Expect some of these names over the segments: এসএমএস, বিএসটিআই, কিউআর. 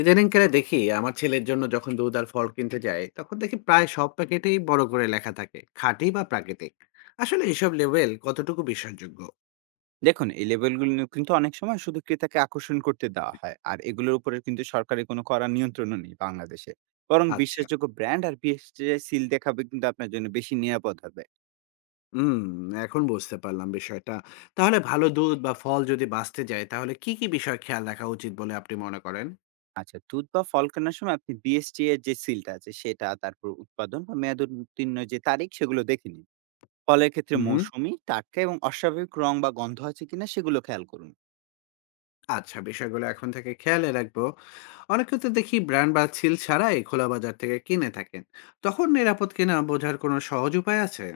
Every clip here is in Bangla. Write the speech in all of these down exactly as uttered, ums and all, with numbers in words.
ইদানিংকালে দেখি আমার ছেলের জন্য যখন দুধ আর ফল কিনতে যায় তখন দেখি প্রায় সব প্যাকেটেই বড় করে লেখা থাকে খাঁটি বা প্রাকৃতিক। আসলে এসব লেভেল কতটুকু বিশ্বাসযোগ্য? দেখুন, এই লেবেলগুলো কিন্তু অনেক সময় শুধু ক্রেতাকে আকর্ষণ করতে দেওয়া হয়, আর এগুলোর উপরে কিন্তু সরকারের কোনো কড়া নিয়ন্ত্রণও নেই বাংলাদেশে। বরং আচ্ছা। বিশ্বাসযোগ্য ব্র্যান্ড আর বিএসটিআই সিল দেখাবে কিন্তু আপনার জন্য বেশি নিরাপদ হবে। হুম। এখন বুঝতে পারলাম বিষয়টা। তাহলে ভালো দুধ বা ফল যদি বাঁচতে যায় তাহলে কি কি বিষয় খেয়াল রাখা উচিত বলে আপনি মনে করেন? আচ্ছা, দুধ বা ফল কেনার সময় আপনি বিএসটি এর যে সিলটা আছে সেটা, তারপর উৎপাদন বা মেয়াদ উত্তীর্ণ যে তারিখ সেগুলো দেখে নিন। ফলের ক্ষেত্রে হুম। মৌসুমি, টাটকা এবং অস্বাভাবিক রং বা গন্ধ আছে কিনা সেগুলো খেয়াল করুন। আচ্ছা, বিষয়গুলো এখন থেকে খেয়ালে রাখবো। অনেকে তো দেখি ব্র্যান্ড বা সিল ছাড়াই খোলা বাজার থেকে কিনে থাকেন। তখন নিরাপদ কিনা বোঝার কোনো সহজ উপায় আছে?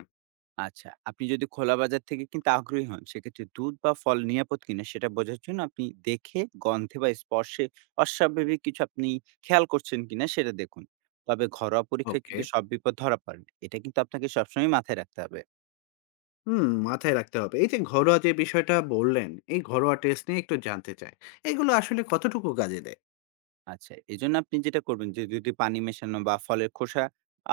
আচ্ছা, আপনি যদি খোলা বাজার থেকে কিনতে আগ্রহী হন, সেক্ষেত্রে দুধ বা ফল নিরাপদ কিনা সেটা বোঝার জন্য আপনি দেখে, গন্ধে বা স্পর্শে অস্বাভাবিক কিছু আপনি খেয়াল করছেন কিনা সেটা দেখুন। তবে ঘরোয়া পরীক্ষায় ওকে। কিন্তু সব বিপদ ধরা পড়ে না। এটা কিন্তু আপনাকে সবসময় মাথায় রাখতে হবে। হুম, মাথায় রাখতে হবে। এই যে ঘরোয়া যে বিষয়টা বললেন, এই ঘরোয়া টেস্ট নিয়ে একটু জানতে চাই। এগুলো আসলে কতটুকু কাজে দেয়? আচ্ছা, এজন্য আপনি যেটা করবেন যে যদি পানি মেশানো বা ফলের খোসা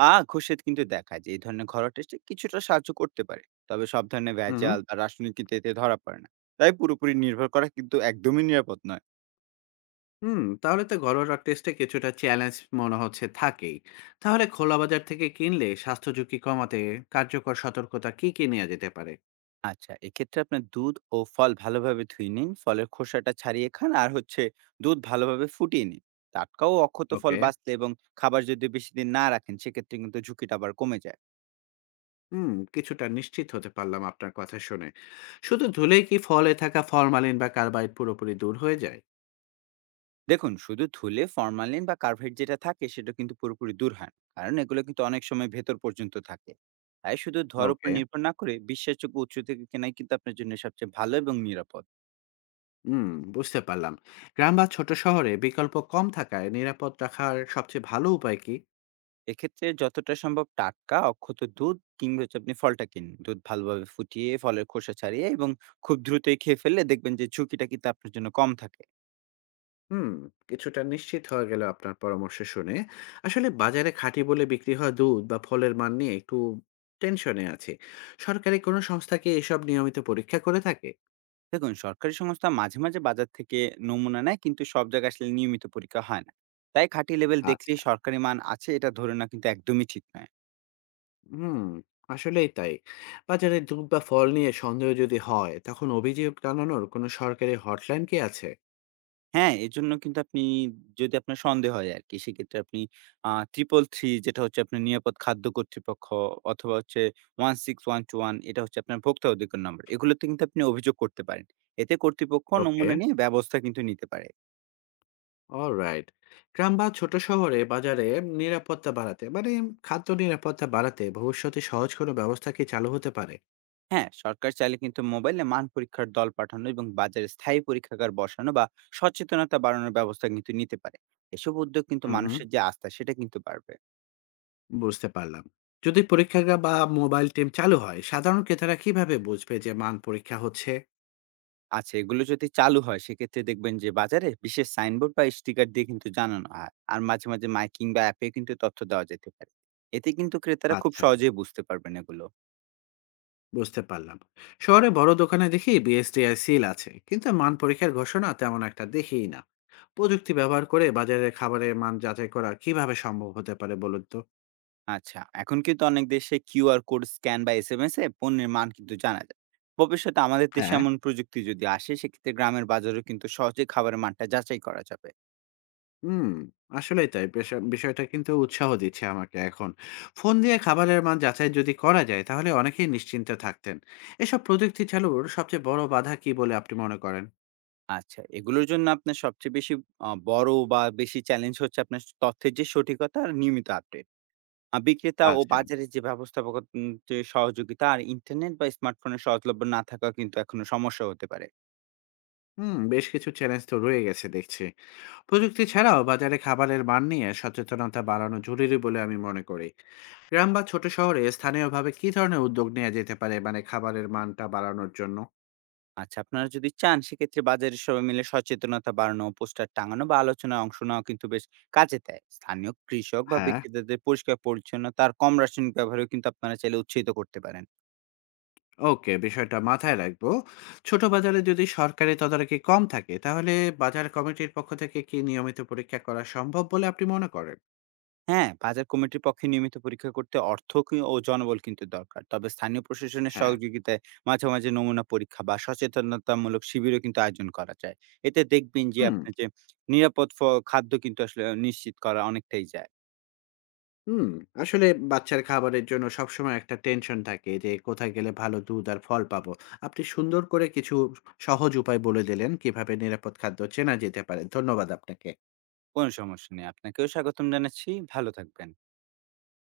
আ ঘষে কিন্তু দেখায় যে এই ধরনের ঘরোয়া টেস্টে কিছুটা সাহায্য করতে পারে। তবে সব ধরনের হুম। ভেজাল বা রাসায়নিক কিন্তু এতে ধরা পড়ে না। তাই পুরোপুরি নির্ভর করা কিন্তু একদমই নিরাপদ নয়। হুম, তাহলে তো ঘরোয়া টেস্টে কিছুটা চ্যালেঞ্জ মনে হচ্ছে থাকেই। তাহলে খোলা বাজার থেকে কিনলে স্বাস্থ্য ঝুঁকি কমাতে কার্যকর সতর্কতা কি, কি নেয়া যেতে পারে? আচ্ছা, এক্ষেত্রে আপনার দুধ ও ফল ভালোভাবে ধুয়ে নিন। ফলের খোসাটা ছাড়িয়ে খান আর হচ্ছে দুধ ভালোভাবে ফুটিয়ে নিন। টাটকা ও অক্ষত ফল ওকে। বাঁচলে এবং খাবার যদি বেশিদিন না রাখেন সেক্ষেত্রে কিন্তু ঝুঁকিটা আবার কমে যায়। হুম, কিছুটা নিশ্চিত হতে পারলাম আপনার কথা শুনে। শুধু ধুলেই কি ফলে থাকা ফরমালিন বা কার্বাইড পুরোপুরি দূর হয়ে যায়? দেখুন, শুধু ধুলে ফরমালিন বা কার্ভেট যেটা থাকে সেটা কিন্তু পুরোপুরি দূর হয় না। কারণ এগুলো কিন্তু অনেক সময় ভেতর পর্যন্ত থাকে। তাই শুধু ধোঁয়ার উপর ওকে। নির্ভর না করে বিশ্বাসযোগ্য উৎস থেকে কেনাই কিন্তু আপনার জন্য সবচেয়ে ভালো এবং নিরাপদ। হুম, বুঝতে পারলাম। গ্রাম বা ছোট শহরে বিকল্প কম থাকায় নিরাপদ রাখার সবচেয়ে ভালো উপায় কি? এক্ষেত্রে যতটা সম্ভব টাটকা অক্ষত দুধ কিংবা হচ্ছে আপনি ফলটা কিন, দুধ ভালোভাবে ফুটিয়ে ফলের খোসা ছাড়িয়ে এবং খুব দ্রুতই খেয়ে ফেললে দেখবেন যে ঝুঁকিটা কিন্তু আপনার জন্য কম থাকে। হুম, কিছুটা নিশ্চিত হয়ে গেল আপনার পরামর্শ শুনে। আসলে বাজারে খাঁটি বলে বিক্রি হওয়া দুধ বা ফলের মান নিয়ে একটু টেনশনে আছে। সরকারি কোনো সংস্থা কি এসব নিয়মিত পরীক্ষা করে থাকে? দেখুন, সরকারি সংস্থা মাঝে মাঝে বাজার থেকে নমুনা নেয়, কিন্তু সব জায়গায় আসলে নিয়মিত পরীক্ষা হয় না। তাই খাঁটি লেভেল দেখলে আচ্ছা। সরকারি মান আছে এটা ধরে না কিন্তু একদমই ঠিক নয়। হুম, আসলেই তাই। বাজারে দুধ বা ফল নিয়ে সন্দেহ যদি হয় তখন অভিযোগ জানানোর কোনো সরকারি হটলাইন কি আছে? হ্যাঁ, এজন্য কিন্তু আপনি যদি আপনার সন্দেহ হয় আরকি, সেক্ষেত্রে আপনি আ তিন তিন তিন যেটা হচ্ছে আপনার নিরাপদ খাদ্য কর্তৃপক্ষ, অথবা হচ্ছে এক ছয় এক দুই এক, এটা হচ্ছে আপনার ভোক্তা অধিকার নম্বর। এগুলোতে কিন্তু আপনি অভিযোগ করতে পারেন। এতে কর্তৃপক্ষ ওকে, নমুনা নিয়ে ব্যবস্থা কিন্তু নিতে পারে। অলরাইট। গ্রাম বা ছোট শহরে বাজারে নিরাপত্তা বাড়াতে মানে খাদ্য নিরাপত্তা বাড়াতে ভবিষ্যতে সহজ কোনো ব্যবস্থা কি চালু হতে পারে? হ্যাঁ, সরকার চাইলে কিন্তু মোবাইলে মান পরীক্ষার দল পাঠানো এবং বাজারে স্থায়ী পরীক্ষাগার বসানো বা সচেতনতা বাড়ানোর ব্যবস্থা কিন্তু নিতে পারে। এসব উদ্যোগ কিন্তু হুম হুম। মানুষের যে আস্থা সেটা কিন্তু বাড়বে। বুঝতে পারলাম। যদি পরীক্ষাগার বা মোবাইল টিম চালু হয়, সাধারণ ক্রেতারা কিভাবে বুঝবে যে মান পরীক্ষা হচ্ছে? আচ্ছা, এগুলো যদি চালু হয় সেক্ষেত্রে দেখবেন যে বাজারে বিশেষ সাইনবোর্ড বা স্টিকার দিয়ে কিন্তু জানানো হয়। আর মাঝে, মাঝে মাইকিং বা অ্যাপে কিন্তু তথ্য দেওয়া যেতে পারে। এতে কিন্তু ক্রেতারা খুব আচ্ছা, সহজেই বুঝতে পারবেন এগুলো। বুঝতে পারলাম। শহরে বড় দোকানে দেখি বিএসটিআই সিল আছে, কিন্তু মান পরীক্ষার ঘোষণা তেমন একটা দেখিই না। প্রযুক্তি ব্যবহার করে বাজারের খাবারের মান যাচাই করা কিভাবে সম্ভব হতে পারে বলুন তো? আচ্ছা, এখন কিন্তু অনেক দেশে কিউআর কোড স্ক্যান বা এসএমএস এ পণ্যের মান কিন্তু জানা যায়। ভবিষ্যতে আমাদের দেশে হ্যাঁ। এমন প্রযুক্তি যদি আসে সেক্ষেত্রে গ্রামের বাজারেও কিন্তু সহজে খাবারের মানটা যাচাই করা যাবে। হুম, আসলেই তাই। বেশ বিষয়টা কিন্তু উৎসাহ দিচ্ছে আমাকে এখন। ফোন দিয়ে খাবারের মান যাচাই যদি করা যায়, তাহলে অনেকেই নিশ্চিন্তে থাকতেন। এসব প্রযুক্তি চালুর সবচেয়ে বড় বাধা কী বলে আপনি মনে করেন? আচ্ছা, এগুলোর জন্য আপনার সবচেয়ে বেশি আ বড় বা বেশি চ্যালেঞ্জ হচ্ছে আপনার তথ্যের যে সঠিকতা আর নিয়মিত আপডেট। আ বিক্রেতা ও আচ্ছা। বাজারে যে ব্যবস্থাপক উম যে সহযোগিতা আর ইন্টারনেট বা স্মার্টফোনের সহজলভ্য না থাকা কিন্তু এখনো সমস্যা হতে পারে। হুম, বেশ কিছু চ্যালেঞ্জ তো রয়ে গেছে দেখছি। প্রযুক্তি ছাড়াও বাজারে খাবারের মান নিয়ে সচেতনতা বাড়ানো জরুরি বলে আমি মনে করি। গ্রাম বা ছোট শহরে স্থানীয়ভাবে কী ধরনের উদ্যোগ নেওয়া যেতে পারে মানে খাবারের মানটা বাড়ানোর জন্য? আচ্ছা, আপনারা যদি চান সেক্ষেত্রে বাজারে সবাই মিলে সচেতনতা বাড়ানো, পোস্টার টাঙানো বা আলোচনায় অংশ নেওয়া কিন্তু বেশ কাজে দেয়। স্থানীয় কৃষক বা হ্যাঁ। বিক্রেতাদের পরিষ্কার পরিচ্ছন্নতা আর কম রাসায়নিক ব্যবহারেও কিন্তু আপনারা চাইলে উৎসাহিত করতে পারেন। ওকে, বিষয়টা মাথায় রাখবো। ছোট বাজারে যদি সরকারি তদারকি কম থাকে, তাহলে বাজার কমিটির পক্ষ থেকে কি নিয়মিত পরীক্ষা করা সম্ভব বলে আপনি মনে করেন? হ্যাঁ, বাজার কমিটির পক্ষে নিয়মিত পরীক্ষা করতে অর্থ কি ও জনবল কিন্তু দরকার। তবে স্থানীয় প্রশাসনের হ্যাঁ। সহযোগিতায় মাঝে, মাঝে নমুনা পরীক্ষা বা সচেতনতামূলক শিবিরও কিন্তু আয়োজন করা যায়। এতে দেখবেন যে হুম, আপনার যে নিরাপদ ফ খাদ্য কিন্তু আসলে নিশ্চিত করা অনেকটাই যায়। হুম। আসলে বাচ্চার খাবারের জন্য সবসময় একটা টেনশন থাকে যে কোথায় গেলে ভালো দুধ আর ফল পাবো। আপনি সুন্দর করে কিছু সহজ উপায় বলে দিলেন কিভাবে নিরাপদ খাদ্য চেনা যেতে পারে। ধন্যবাদ আপনাকে। কোনো সমস্যা নেই। আপনাকেও স্বাগতম জানাচ্ছি। ভালো থাকবেন।